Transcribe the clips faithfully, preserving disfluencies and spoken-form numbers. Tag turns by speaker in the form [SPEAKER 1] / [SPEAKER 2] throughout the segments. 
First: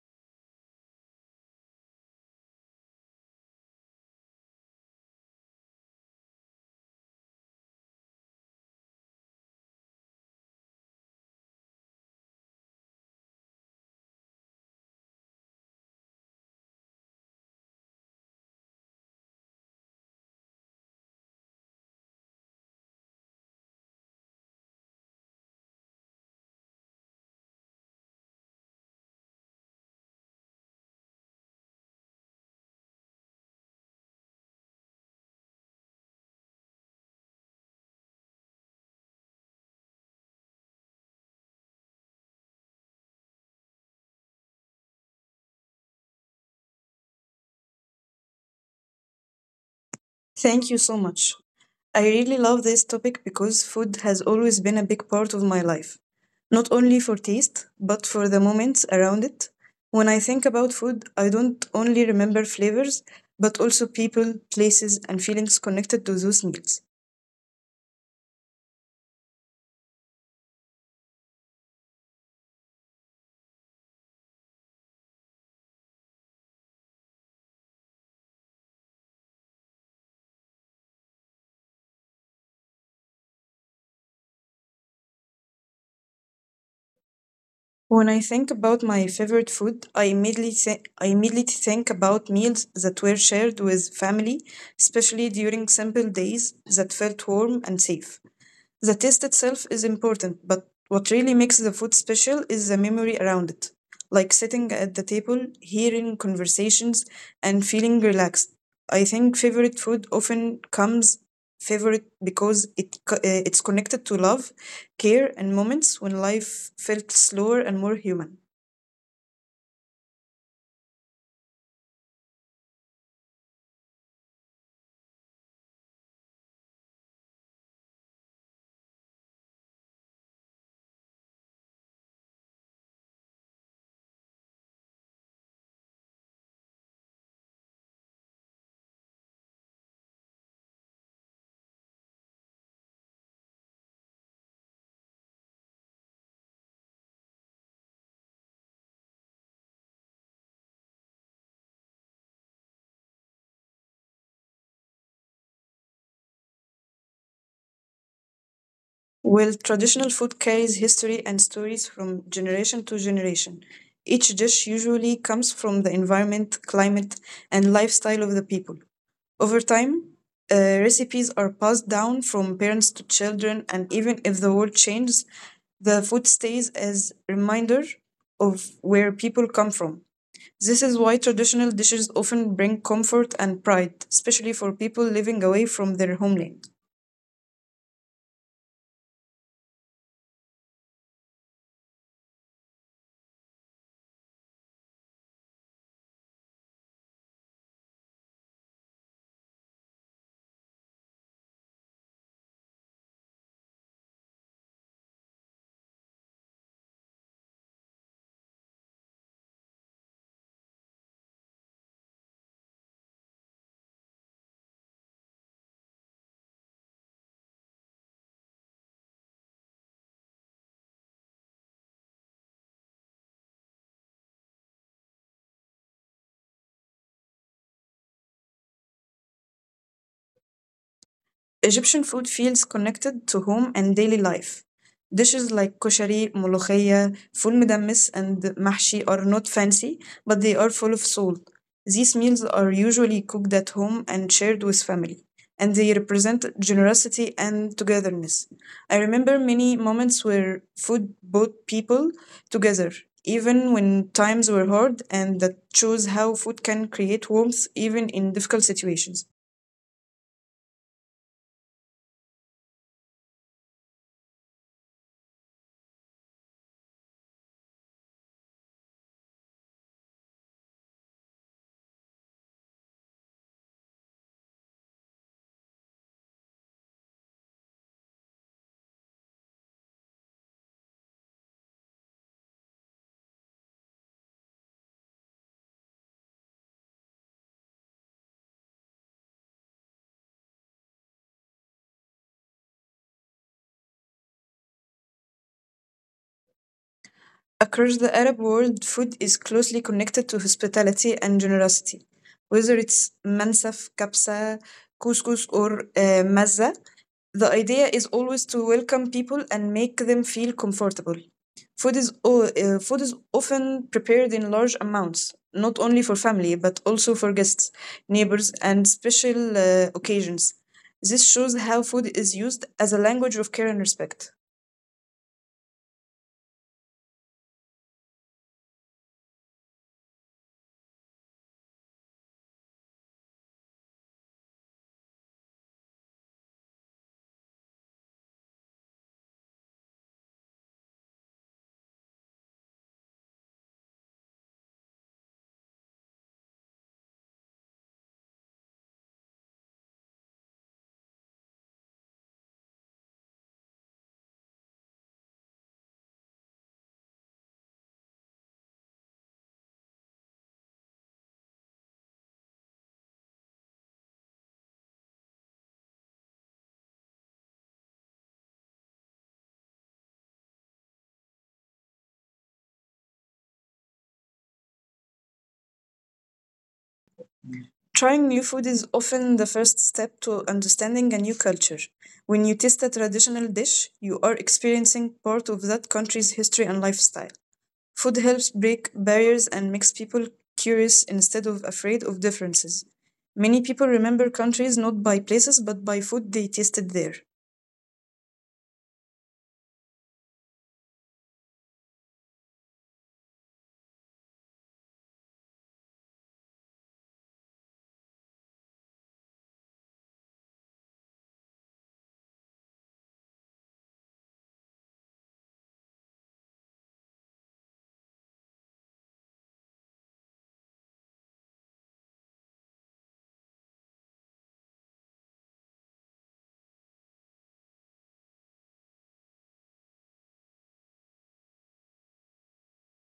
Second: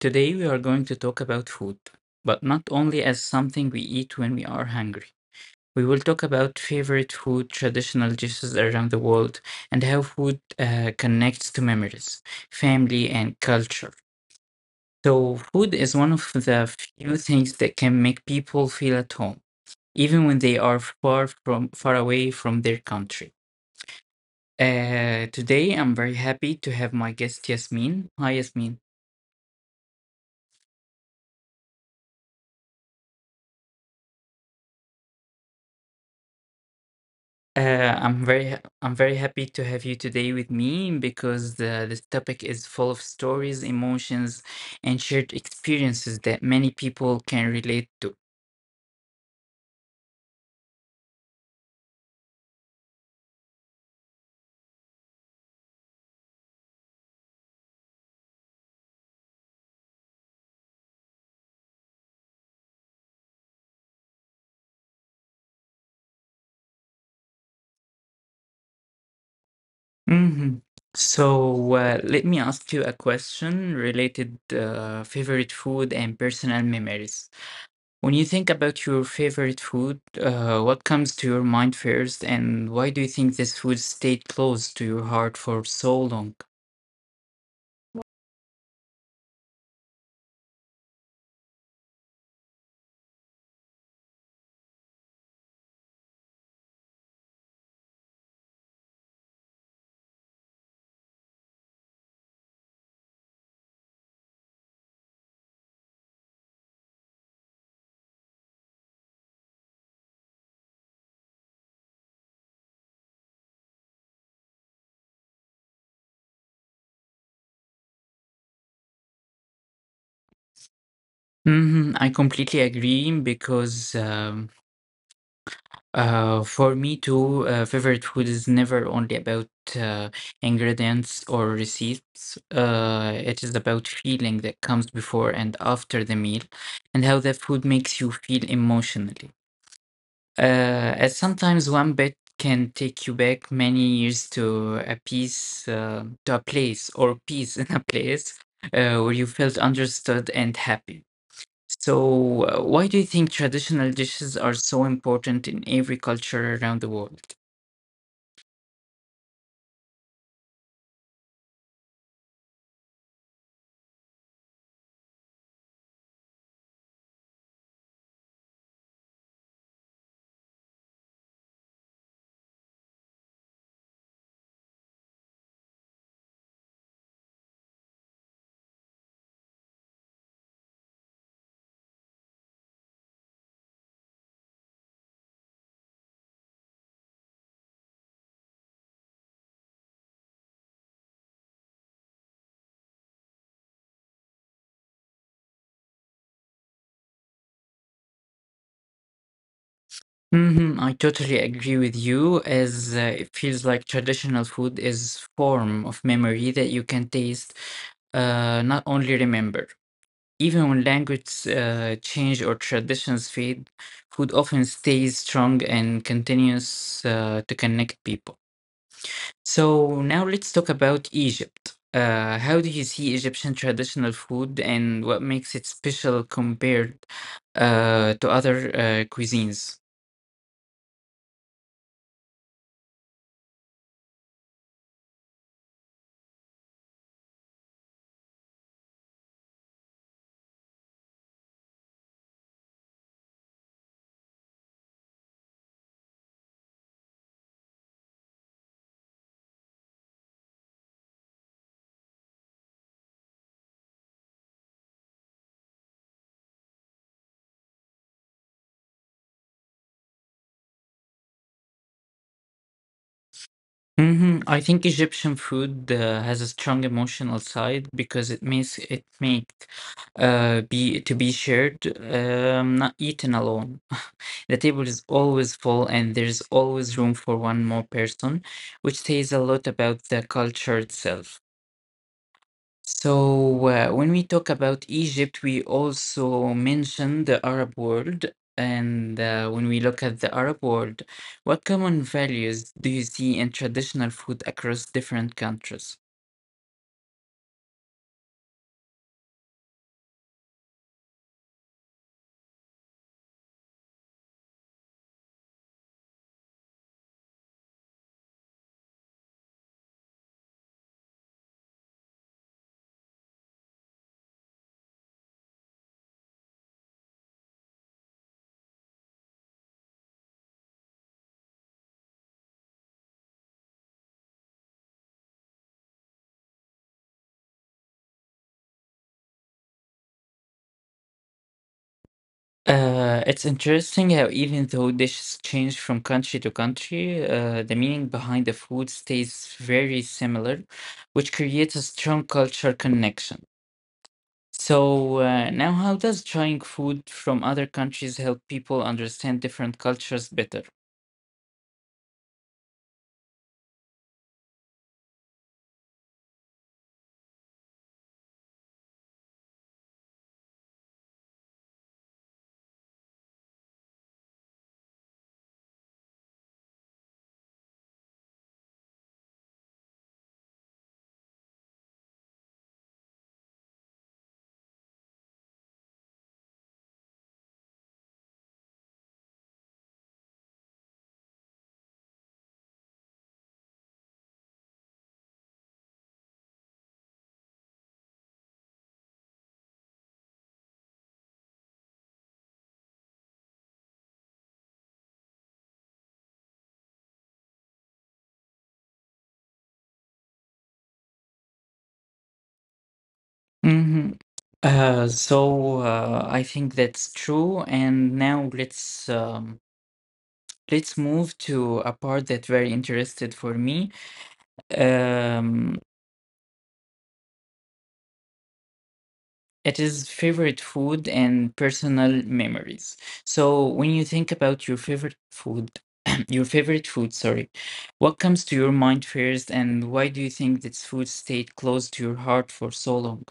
[SPEAKER 1] Today we are going to talk about food, but not only as something we eat when we are hungry. We will talk about favorite food, traditional dishes around the world, and how food uh, connects to memories, family, and culture. So, food is one of the few things that can make people feel at home, even when they are far from far away from their country. Uh, today, I'm very happy to have my guest Yasmin. Hi, Yasmin. Uh, I'm very ha- I'm very happy to have you today with me because the, this topic is full of stories, emotions, and shared experiences that many people can relate to.
[SPEAKER 2] Thank you so much. I really love this topic because food has always been a big part of my life, not only for taste, but for the moments around it. When I think about food, I don't only remember flavors, but also people, places, and feelings connected to those meals.
[SPEAKER 1] Hmm. So uh, let me ask you a question related uh, favorite food and personal memories. When you think about your favorite food, uh, what comes to your mind first, and why do you think this food stayed close to your heart for so long?
[SPEAKER 2] When I think about my favorite food, I immediately, thi- I immediately think about meals that were shared with family, especially during simple days that felt warm and safe. The taste itself is important, but what really makes the food special is the memory around it, like sitting at the table, hearing conversations, and feeling relaxed. I think favorite food often comes favorite because it co- uh, it's connected to love, care, and moments when life felt slower and more human.
[SPEAKER 1] Mhm, I completely agree because um, uh, for me too, uh, favorite food is never only about uh, ingredients or receipts. Uh, it is about feeling that comes before and after the meal and how that food makes you feel emotionally. Uh, as sometimes one bite can take you back many years to a piece, uh, to a place or peace in a place uh, where you felt understood and happy. So, uh, why do you think traditional dishes are so important in every culture around the world?
[SPEAKER 2] While traditional food carries history and stories from generation to generation, each dish usually comes from the environment, climate, and lifestyle of the people. Over time, uh, recipes are passed down from parents to children, and even if the world changes, the food stays as reminder of where people come from. This is why traditional dishes often bring comfort and pride, especially for people living away from their homeland.
[SPEAKER 1] Hmm, I totally agree with you, as uh, it feels like traditional food is form of memory that you can taste, uh, not only remember. Even when language uh, change or traditions fade, food often stays strong and continues uh, to connect people. So now let's talk about Egypt. Uh, how do you see Egyptian traditional food and what makes it special compared uh, to other uh, cuisines?
[SPEAKER 2] Egyptian food feels connected to home and daily life. Dishes like koshari, molokhia, ful midamis, and mahshi are not fancy, but they are full of soul. These meals are usually cooked at home and shared with family, and they represent generosity and togetherness. I remember many moments where food brought people together, even when times were hard, and that shows how food can create warmth even in difficult situations.
[SPEAKER 1] Hmm, I think Egyptian food uh, has a strong emotional side because it makes it make uh, be to be shared, um, not eaten alone. The table is always full and there's always room for one more person, which says a lot about the culture itself. So, uh, when we talk about Egypt, we also mention the Arab world. And uh, when we look at the Arab world, what common values do you see in traditional food across different countries?
[SPEAKER 2] Across the Arab world, food is closely connected to hospitality and generosity. Whether it's mansaf, kapsa, couscous, or uh, mazza, the idea is always to welcome people and make them feel comfortable. Food is, o- uh, food is often prepared in large amounts, not only for family, but also for guests, neighbors, and special uh, occasions. This shows how food is used as a language of care and respect.
[SPEAKER 1] Uh, it's interesting how even though dishes change from country to country, uh, the meaning behind the food stays very similar, which creates a strong cultural connection. So, uh, now how does trying food from other countries help people understand different cultures better?
[SPEAKER 2] Trying new food is often the first step to understanding a new culture. When you taste a traditional dish, you are experiencing part of that country's history and lifestyle. Food helps break barriers and makes people curious instead of afraid of differences. Many people remember countries not by places but by food they tasted there.
[SPEAKER 1] Hmm. Uh, so uh, I think that's true. And now let's um, let's move to a part that very interested for me. Um, It is favorite food and personal memories. So when you think about your favorite food, your favorite food, sorry, what comes to your mind first, and why do you think this food stayed close to your heart for so long?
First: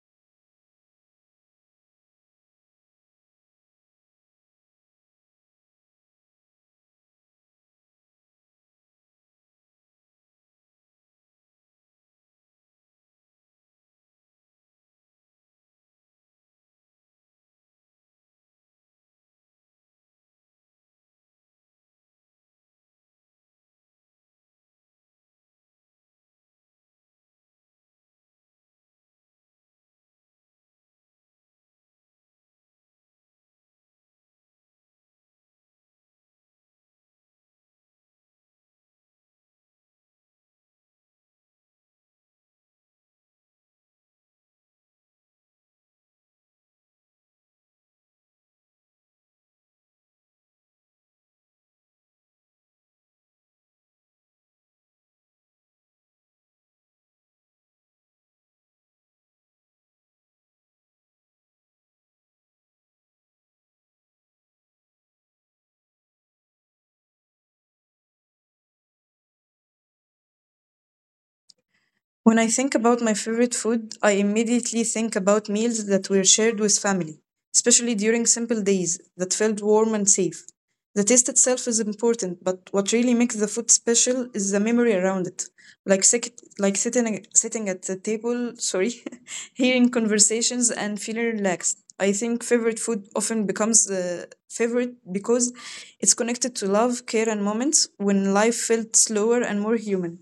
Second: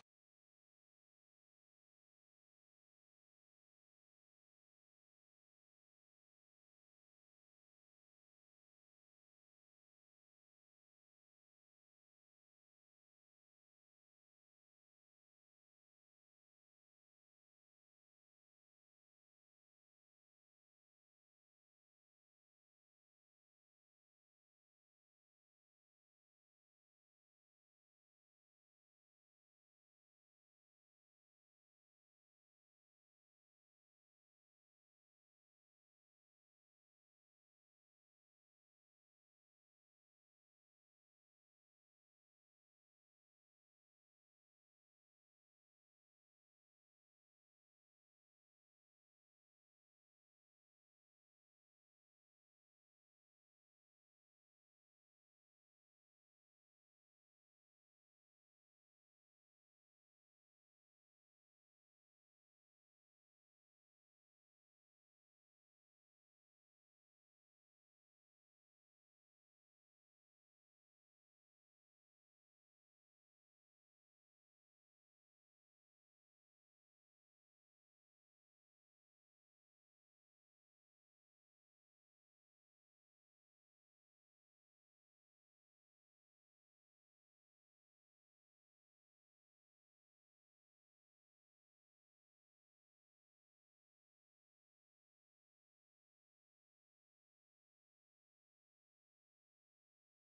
[SPEAKER 2] When I think about my favorite food, I immediately think about meals that were shared with family, especially during simple days that felt warm and safe. The taste itself is important, but what really makes the food special is the memory around it. Like, sec- like sitting, sitting at the table, sorry, hearing conversations and feeling relaxed. I think favorite food often becomes uh, favorite because it's connected to love, care, and moments when life felt slower and more human.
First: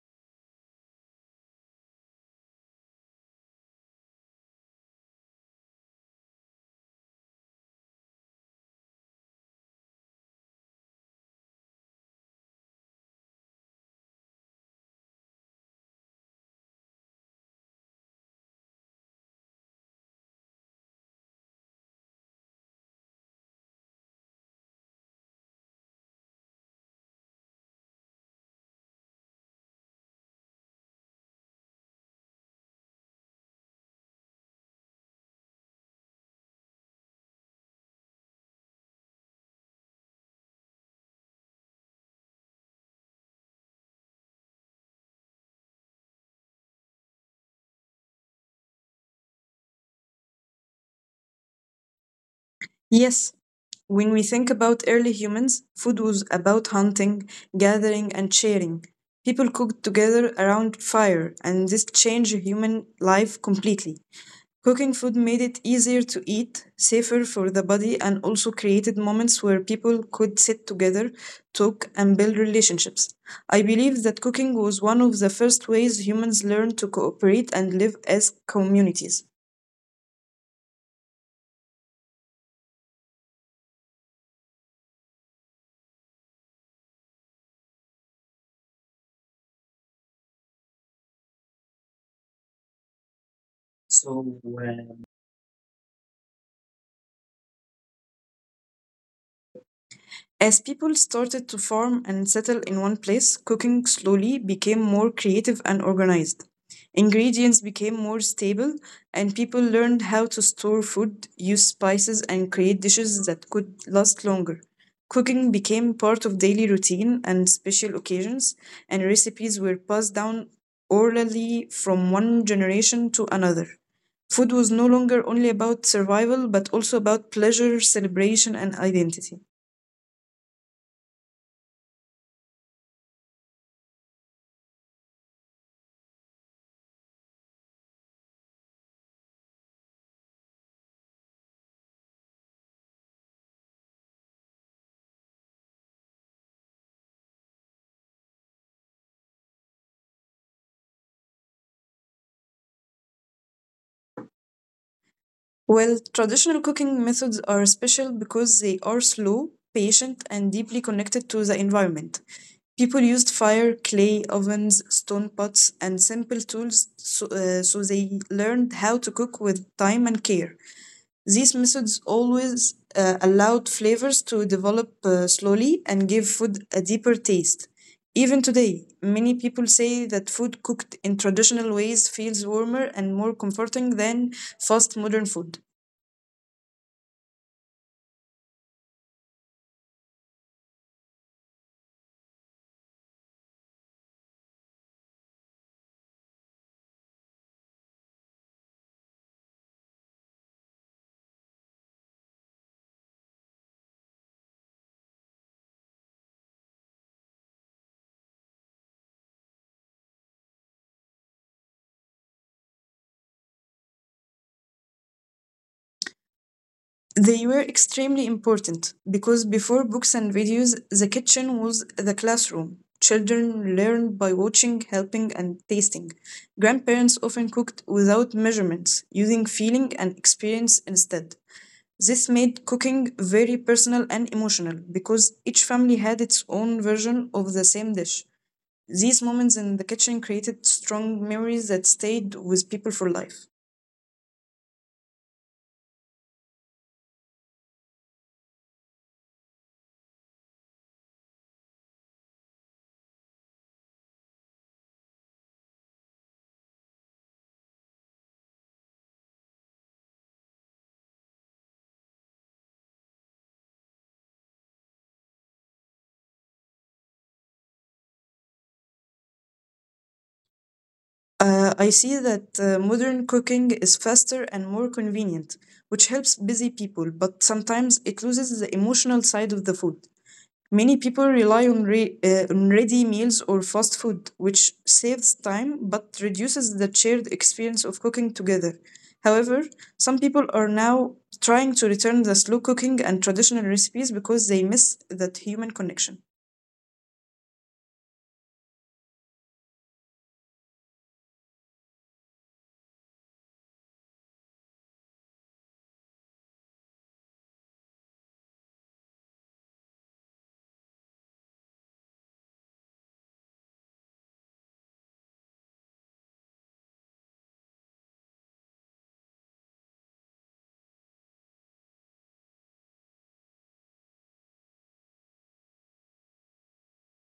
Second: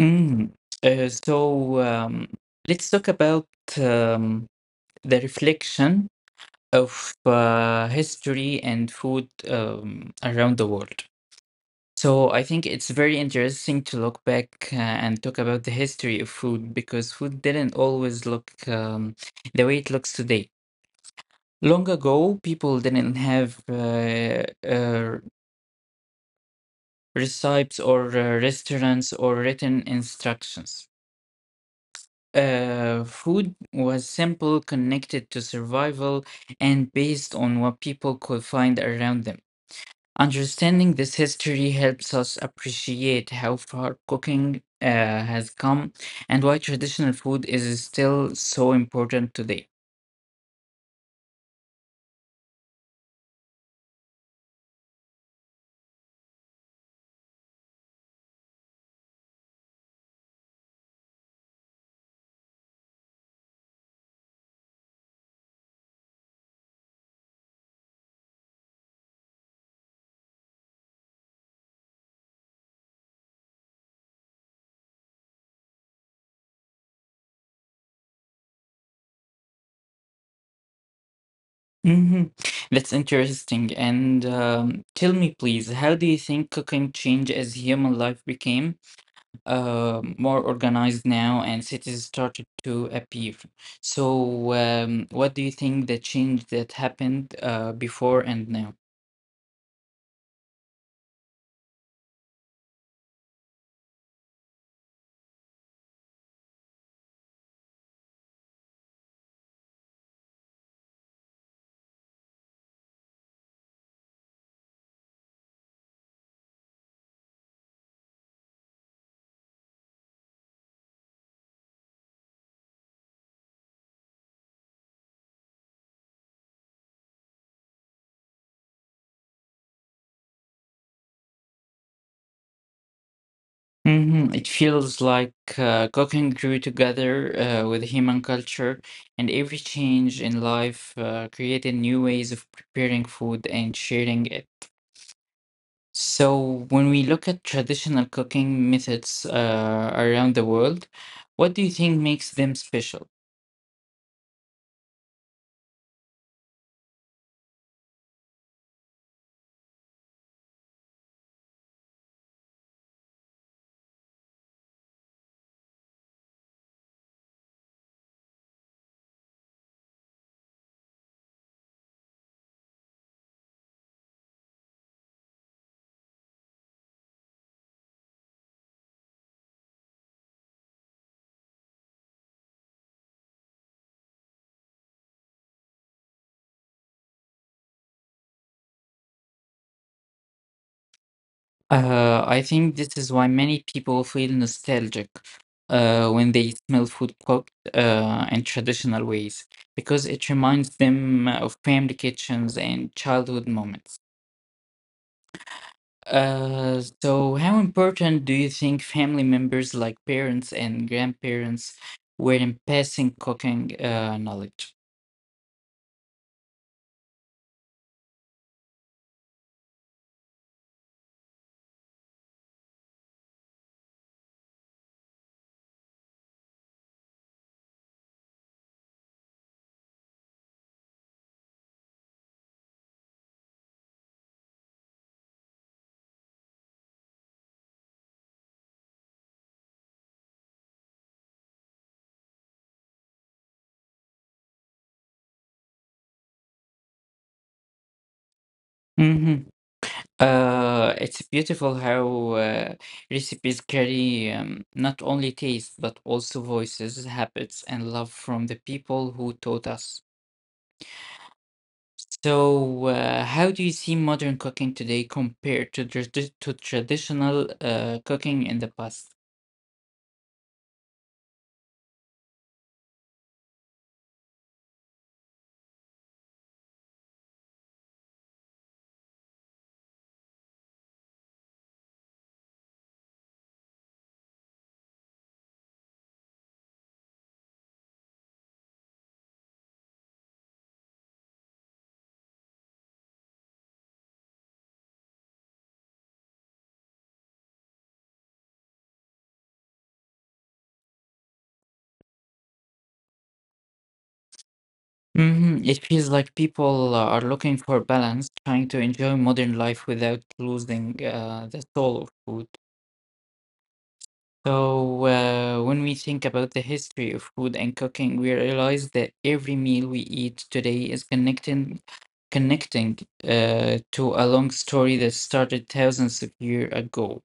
[SPEAKER 1] Mm. Uh, so um, let's talk about um, the reflection of uh, history and food um, around the world. So I think it's very interesting to look back uh, and talk about the history of food because food didn't always look um, the way it looks today. Long ago, people didn't have uh, uh, recipes or uh, restaurants or written instructions. Uh, food was simple, connected to survival, and based on what people could find around them. Understanding this history helps us appreciate how far cooking uh, has come and why traditional food is still so important today.
[SPEAKER 2] Yes, when we think about early humans, food was about hunting, gathering, and sharing. People cooked together around fire, and this changed human life completely. Cooking food made it easier to eat, safer for the body, and also created moments where people could sit together, talk, and build relationships. I believe that cooking was one of the first ways humans learned to cooperate and live as communities.
[SPEAKER 1] Hmm, that's interesting. And um, tell me, please, how do you think cooking changed as human life became uh, more organized now and cities started to appear? So, um, what do you think the change that happened uh, before and now?
[SPEAKER 2] As people started to farm and settle in one place, cooking slowly became more creative and organized. Ingredients became more stable, and people learned how to store food, use spices, and create dishes that could last longer. Cooking became part of daily routine and special occasions, and recipes were passed down orally from one generation to another. Food was no longer only about survival, but also about pleasure, celebration, and identity.
[SPEAKER 1] Mhm, it feels like uh, cooking grew together uh, with human culture, and every change in life uh, created new ways of preparing food and sharing it. So, when we look at traditional cooking methods uh, around the world, what do you think makes them special?
[SPEAKER 2] Well, traditional cooking methods are special because they are slow, patient, and deeply connected to the environment. People used fire, clay, ovens, stone pots, and simple tools, so, uh, so they learned how to cook with time and care. These methods always uh, allowed flavors to develop uh, slowly and give food a deeper taste. Even today, many people say that food cooked in traditional ways feels warmer and more comforting than fast modern food.
[SPEAKER 1] Uh, I think this is why many people feel nostalgic uh, when they smell food cooked uh, in traditional ways, because it reminds them of family kitchens and childhood moments. Uh, so, how important do you think family members like parents and grandparents were in passing cooking uh, knowledge?
[SPEAKER 2] They were extremely important because before books and videos, the kitchen was the classroom. Children learned by watching, helping, and tasting. Grandparents often cooked without measurements, using feeling and experience instead. This made cooking very personal and emotional because each family had its own version of the same dish. These moments in the kitchen created strong memories that stayed with people for life.
[SPEAKER 1] Mm-hmm. Uh, it's beautiful how uh, recipes carry um, not only taste but also voices, habits, and love from the people who taught us. So, uh, how do you see modern cooking today compared to tradi- to traditional uh, cooking in the past?
[SPEAKER 2] Uh, I see that uh, modern cooking is faster and more convenient, which helps busy people, but sometimes it loses the emotional side of the food. Many people rely on, re- uh, on ready meals or fast food, which saves time but reduces the shared experience of cooking together. However, some people are now trying to return the slow cooking and traditional recipes because they miss that human connection.
[SPEAKER 1] Hmm, it feels like people are looking for balance, trying to enjoy modern life without losing uh, the soul of food. So, uh, when we think about the history of food and cooking, we realize that every meal we eat today is connecting connecting uh, to a long story that started thousands of years ago.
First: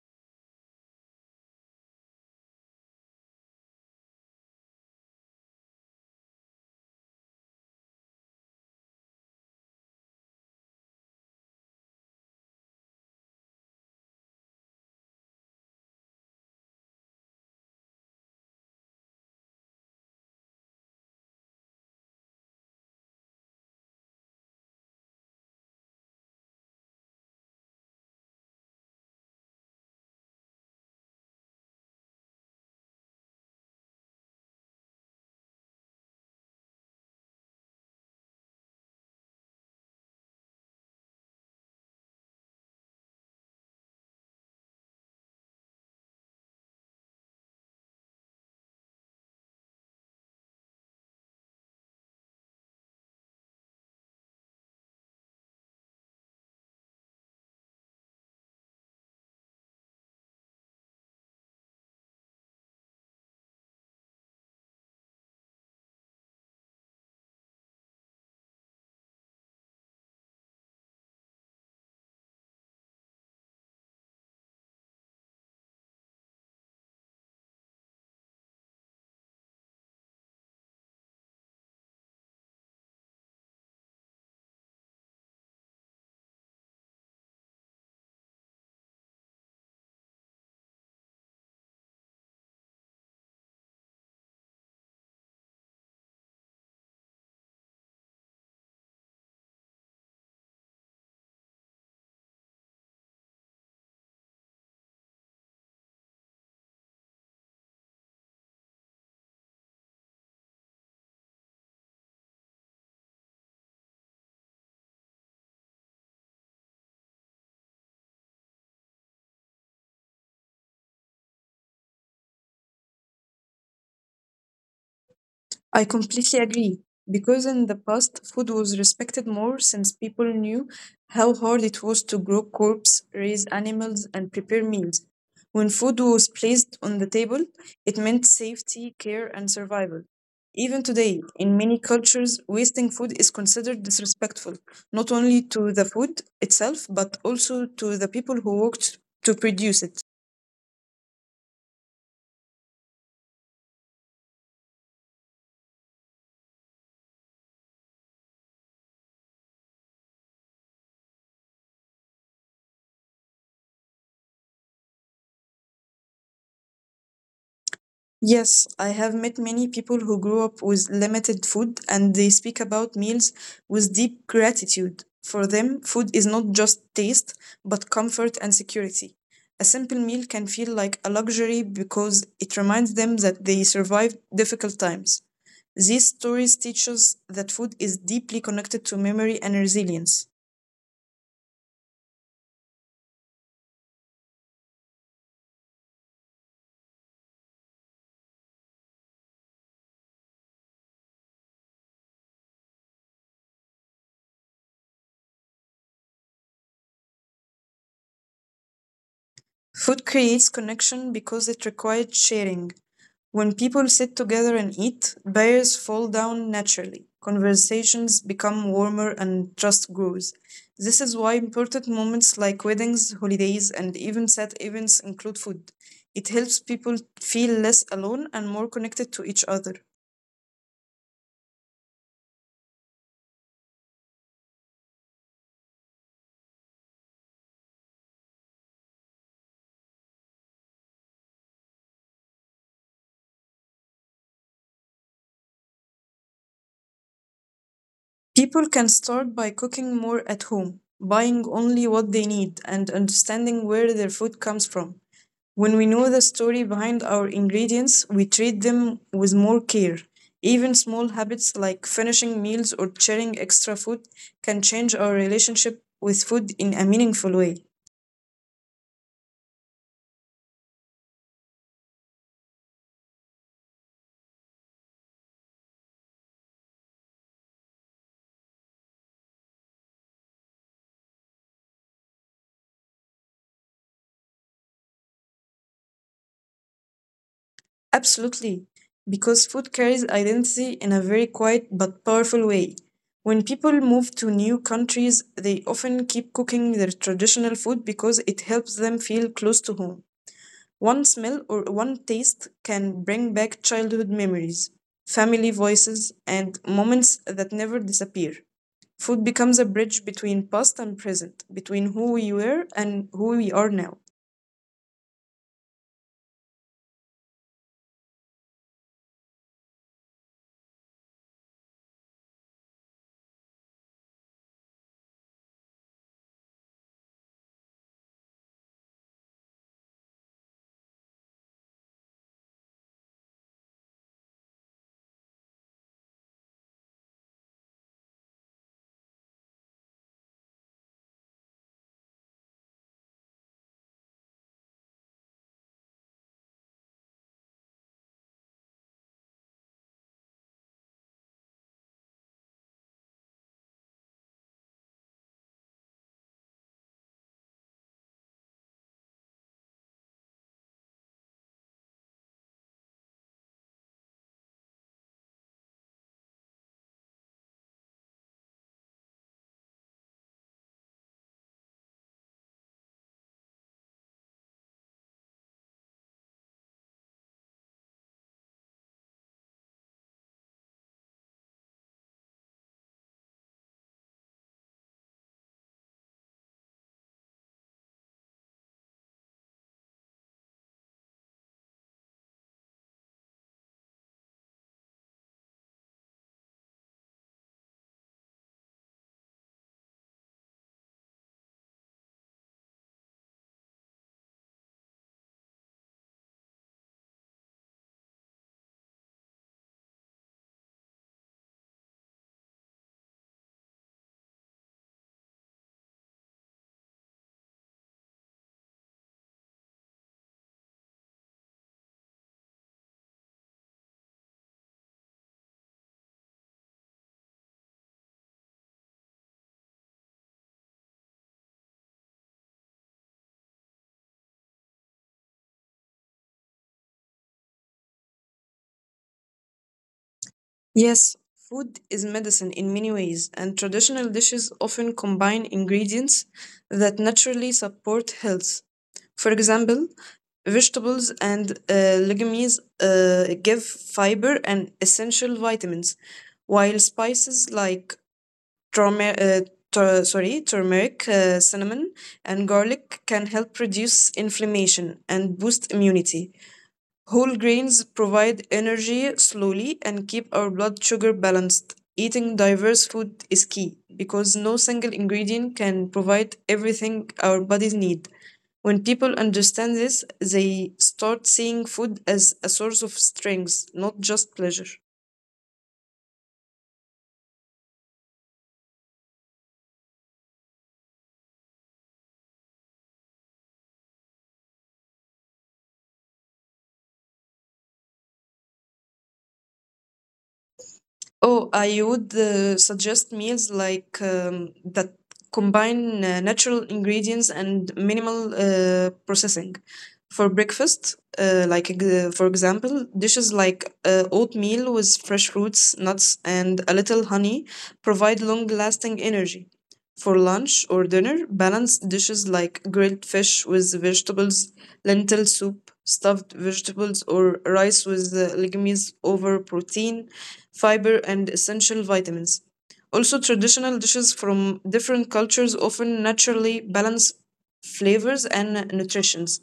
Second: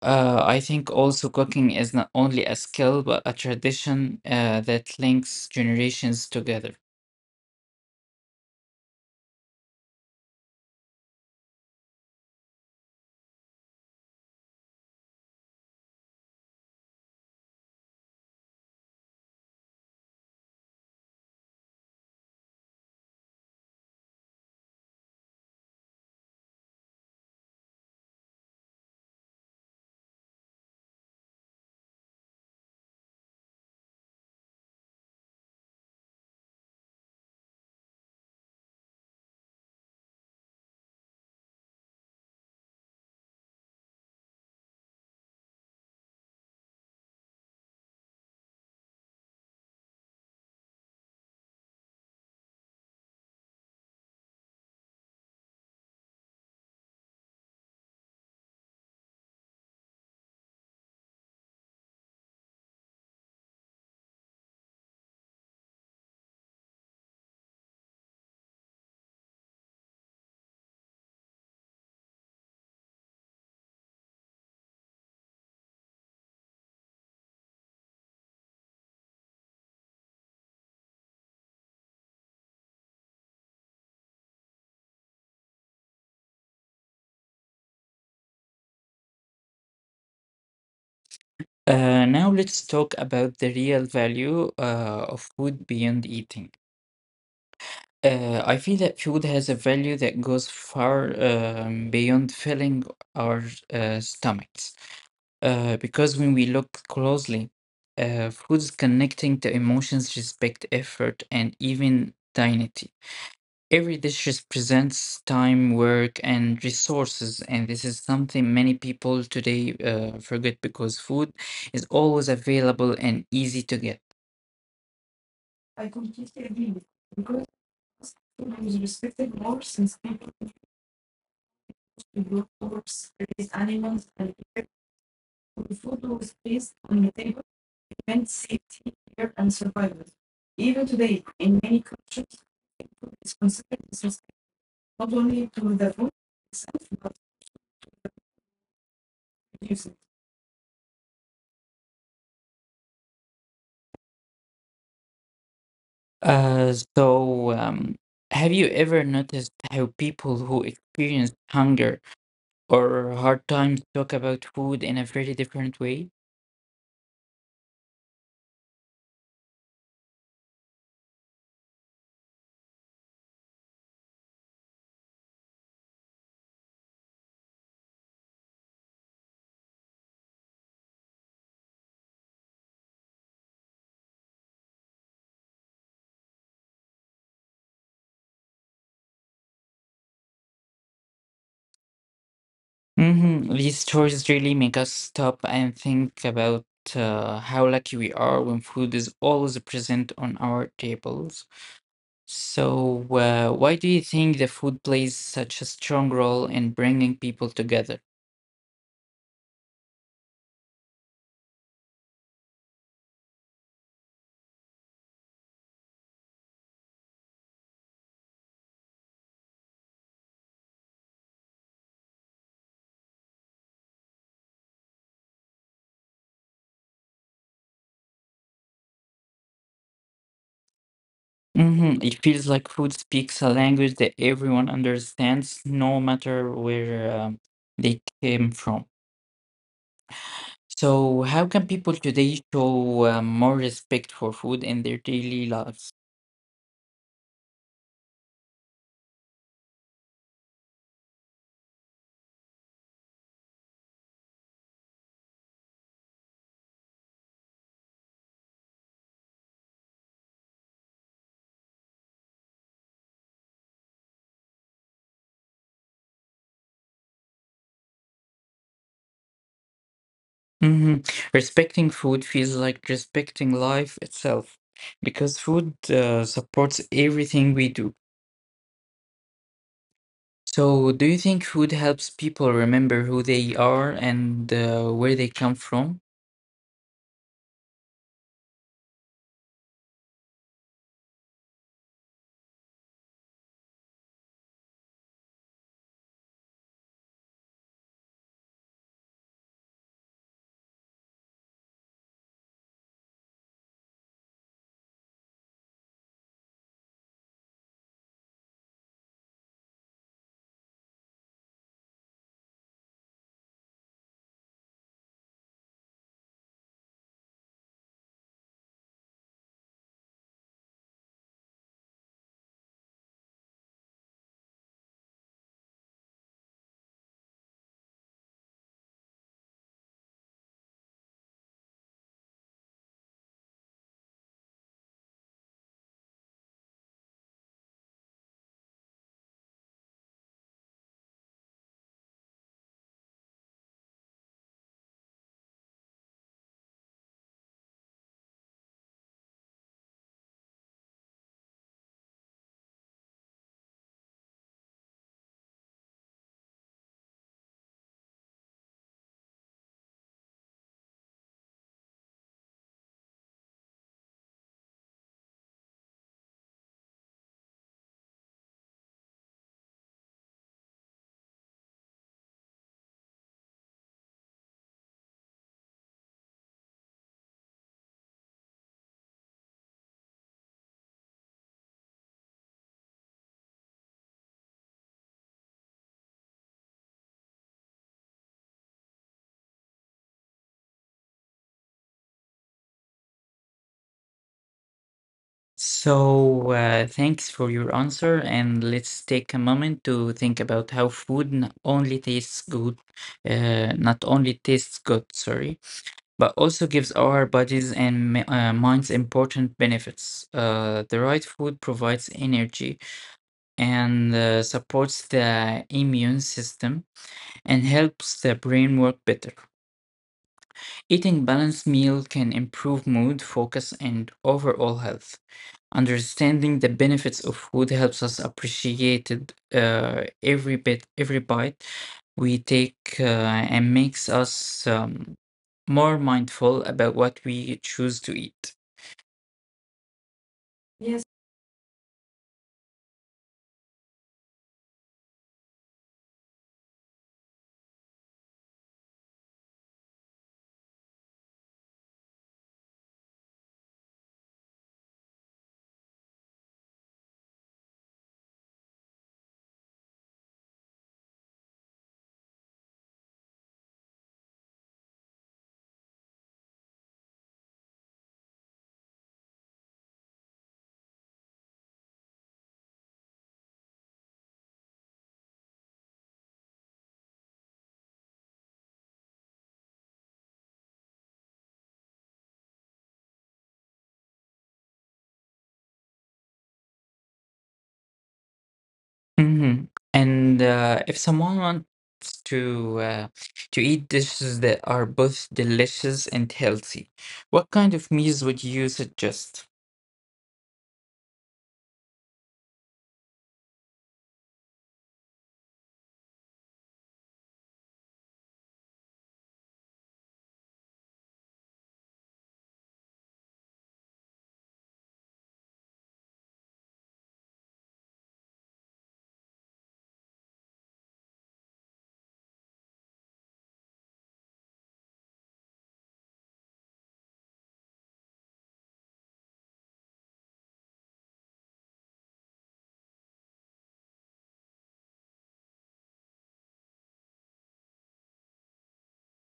[SPEAKER 1] Uh, I think also cooking is not only a skill but a tradition uh, that links generations together. Uh, now let's talk about the real value uh, of food beyond eating. Uh, I feel that food has a value that goes far um, beyond filling our uh, stomachs. Uh, because when we look closely, uh, food is connecting to emotions, respect, effort, and even dignity. Every dish represents time, work, and resources, and this is something many people today uh, forget because food is always available and easy to get. I
[SPEAKER 2] I completely
[SPEAKER 1] completely agree
[SPEAKER 2] agree
[SPEAKER 1] because
[SPEAKER 2] because in the past, food
[SPEAKER 1] food was
[SPEAKER 2] was respected
[SPEAKER 1] respected
[SPEAKER 2] more
[SPEAKER 1] more
[SPEAKER 2] since
[SPEAKER 1] since people
[SPEAKER 2] people knew how hard it was to
[SPEAKER 1] in
[SPEAKER 2] grow crops,
[SPEAKER 1] groups,
[SPEAKER 2] raise
[SPEAKER 1] release animals,
[SPEAKER 2] animals,
[SPEAKER 1] and
[SPEAKER 2] and
[SPEAKER 1] air.
[SPEAKER 2] prepare meals. When
[SPEAKER 1] The
[SPEAKER 2] food
[SPEAKER 1] food
[SPEAKER 2] was
[SPEAKER 1] was placed
[SPEAKER 2] placed on
[SPEAKER 1] on
[SPEAKER 2] the
[SPEAKER 1] the
[SPEAKER 2] table,
[SPEAKER 1] table, it
[SPEAKER 2] it
[SPEAKER 1] meant
[SPEAKER 2] meant
[SPEAKER 1] safety,
[SPEAKER 2] safety, care,
[SPEAKER 1] care,
[SPEAKER 2] and
[SPEAKER 1] and survival.
[SPEAKER 2] survival.
[SPEAKER 1] Even
[SPEAKER 2] Even
[SPEAKER 1] today,
[SPEAKER 2] today,
[SPEAKER 1] in
[SPEAKER 2] in
[SPEAKER 1] many
[SPEAKER 2] many
[SPEAKER 1] cultures,
[SPEAKER 2] cultures, wasting
[SPEAKER 1] food
[SPEAKER 2] food
[SPEAKER 1] is
[SPEAKER 2] is
[SPEAKER 1] considered
[SPEAKER 2] considered
[SPEAKER 1] essential
[SPEAKER 2] disrespectful,
[SPEAKER 1] not
[SPEAKER 2] not only
[SPEAKER 1] only to
[SPEAKER 2] to the
[SPEAKER 1] the food
[SPEAKER 2] food itself,
[SPEAKER 1] itself, but
[SPEAKER 2] but also to the people who worked to
[SPEAKER 1] to
[SPEAKER 2] produce
[SPEAKER 1] use it.
[SPEAKER 2] it.
[SPEAKER 1] Uh, so, um, have you ever noticed how people who experience hunger or hard times talk about food in a very different way?
[SPEAKER 2] Yes, I have met many people who grew up with limited food and they speak about meals with deep gratitude. For them, food is not just taste, but comfort and security. A simple meal can feel like a luxury because it reminds them that they survived difficult times. These stories teach us that food is deeply connected to memory and resilience.
[SPEAKER 1] Mhm, these stories really make us stop and think about uh, how lucky we are when food is always present on our tables. So, uh, why do you think the food plays such a strong role in bringing people together?
[SPEAKER 2] Food creates connection because it requires sharing. When people sit together and eat, barriers fall down naturally. Conversations become warmer and trust grows. This is why important moments like weddings, holidays, and even sad events include food. It helps people feel less alone and more connected to each other.
[SPEAKER 1] Hmm, it feels like food speaks a language that everyone understands, no matter where um, they came from. So, how can people today show uh, more respect for food in their daily lives?
[SPEAKER 2] People can start by cooking more at home, buying only what they need, and understanding where their food comes from. When we know the story behind our ingredients, we treat them with more care. Even small habits like finishing meals or sharing extra food can change our relationship with food in a meaningful way.
[SPEAKER 1] Hmm. Respecting food feels like respecting life itself because food uh, supports everything we do. So, do you think food helps people remember who they are and uh, where they come from?
[SPEAKER 2] Absolutely, because food carries identity in a very quiet but powerful way. When people move to new countries, they often keep cooking their traditional food because it helps them feel close to home. One smell or one taste can bring back childhood memories, family voices, and moments that never disappear. Food becomes a bridge between past and present, between who we were and who we are now.
[SPEAKER 1] So, uh, thanks for your answer, and let's take a moment to think about how food not only tastes good, uh, not only tastes good, sorry, but also gives our bodies and mi- uh, minds important benefits. Uh, the right food provides energy and uh, supports the immune system and helps the brain work better. Eating balanced meal can improve mood, focus, and overall health. Understanding the benefits of food helps us appreciate it, uh, every bit, every bite we take, uh, and makes us um, more mindful about what we choose to eat. Yes.
[SPEAKER 2] Yes, food is medicine in many ways, and traditional dishes often combine ingredients that naturally support health. For example, vegetables and uh, legumes uh, give fiber and essential vitamins, while spices like turmeric, uh, tur- sorry, turmeric, uh, cinnamon, and garlic can help reduce inflammation and boost immunity. Whole grains provide energy slowly and keep our blood sugar balanced. Eating diverse food is key because no single ingredient can provide everything our bodies need. When people understand this, they start seeing food as a source of strength, not just pleasure.
[SPEAKER 1] Hmm. And uh, if someone wants to uh, to eat dishes that are both delicious and healthy, what kind of meals would you suggest?
[SPEAKER 2] Oh, I would uh, suggest meals like um, that combine uh, natural ingredients and minimal uh, processing. For breakfast, uh, like ex- for example, dishes like uh, oatmeal with fresh fruits, nuts, and a little honey provide long-lasting energy. For lunch or dinner, balanced dishes like grilled fish with vegetables, lentil soup, stuffed vegetables, or rice with uh, legumes over protein fiber, and essential vitamins. Also, traditional dishes from different cultures often naturally balance flavors and nutritions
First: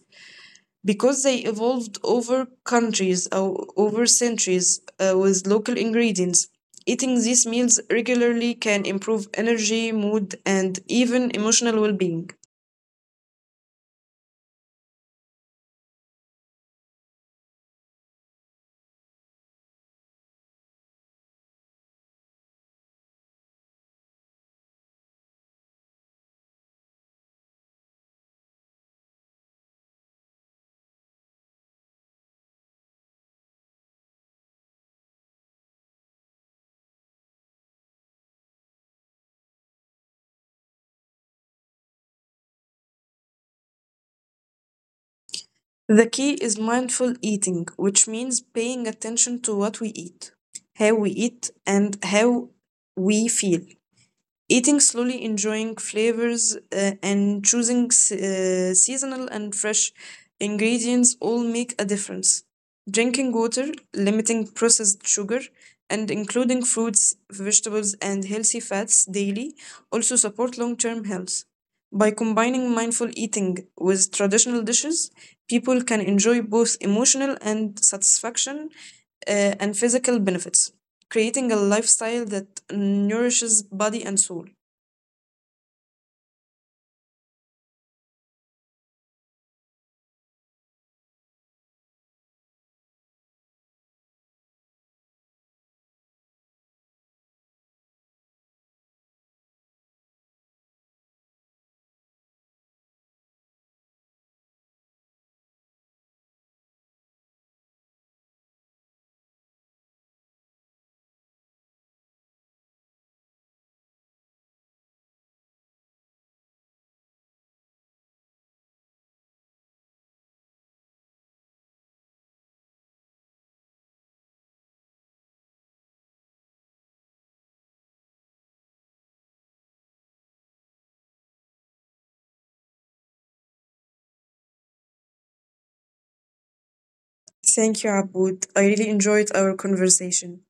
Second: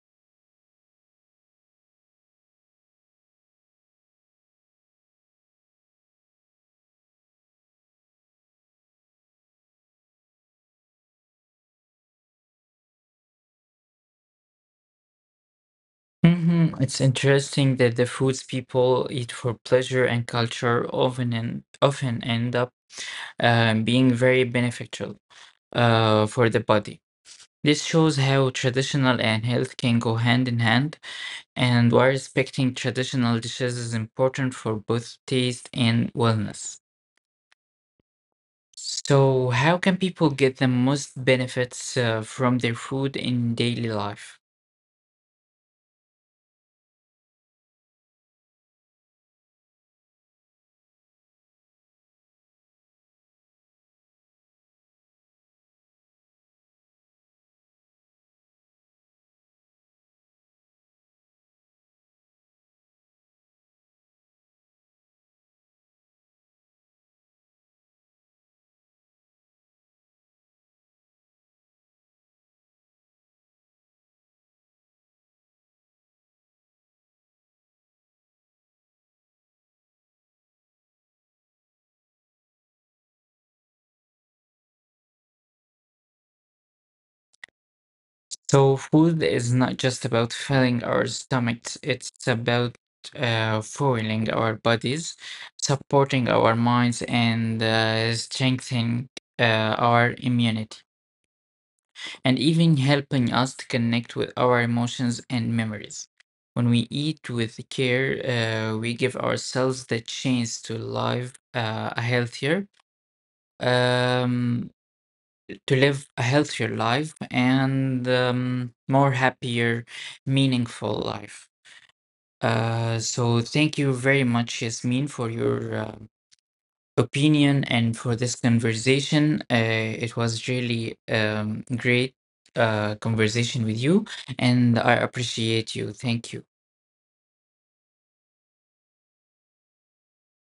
[SPEAKER 2] because they evolved over countries or over centuries uh, with local ingredients. Eating these meals regularly can improve energy, mood, and even emotional well being.
[SPEAKER 1] Hmm, it's interesting that the foods people eat for pleasure and culture often and often end up um, being very beneficial uh, for the body. This shows how traditional and health can go hand in hand, and why respecting traditional dishes is important for both taste and wellness. So, how can people get the most benefits uh, from their food in daily life?
[SPEAKER 2] The key is mindful eating, which means paying attention to what we eat, how we eat, and how we feel. Eating slowly, enjoying flavors, uh, and choosing s- uh, seasonal and fresh ingredients all make a difference. Drinking water, limiting processed sugar, and including fruits, vegetables, and healthy fats daily also support long term health. By combining mindful eating with traditional dishes, people can enjoy both emotional and satisfaction uh, and physical benefits creating a lifestyle that nourishes body and soul.
[SPEAKER 1] So food is not just about filling our stomachs, it's about uh, fueling our bodies, supporting our minds, and uh, strengthening uh, our immunity, and even helping us to connect with our emotions and memories. When we eat with care, uh, we give ourselves the chance to live uh, a healthier, um, to live a healthier life and um, more happier, meaningful life. Uh, so thank you very much, Yasmin, for your uh, opinion and for this conversation. Uh, it was really um, great uh, conversation with you, and I appreciate you. Thank you.
[SPEAKER 2] Thank you, Aboud. I really enjoyed our conversation.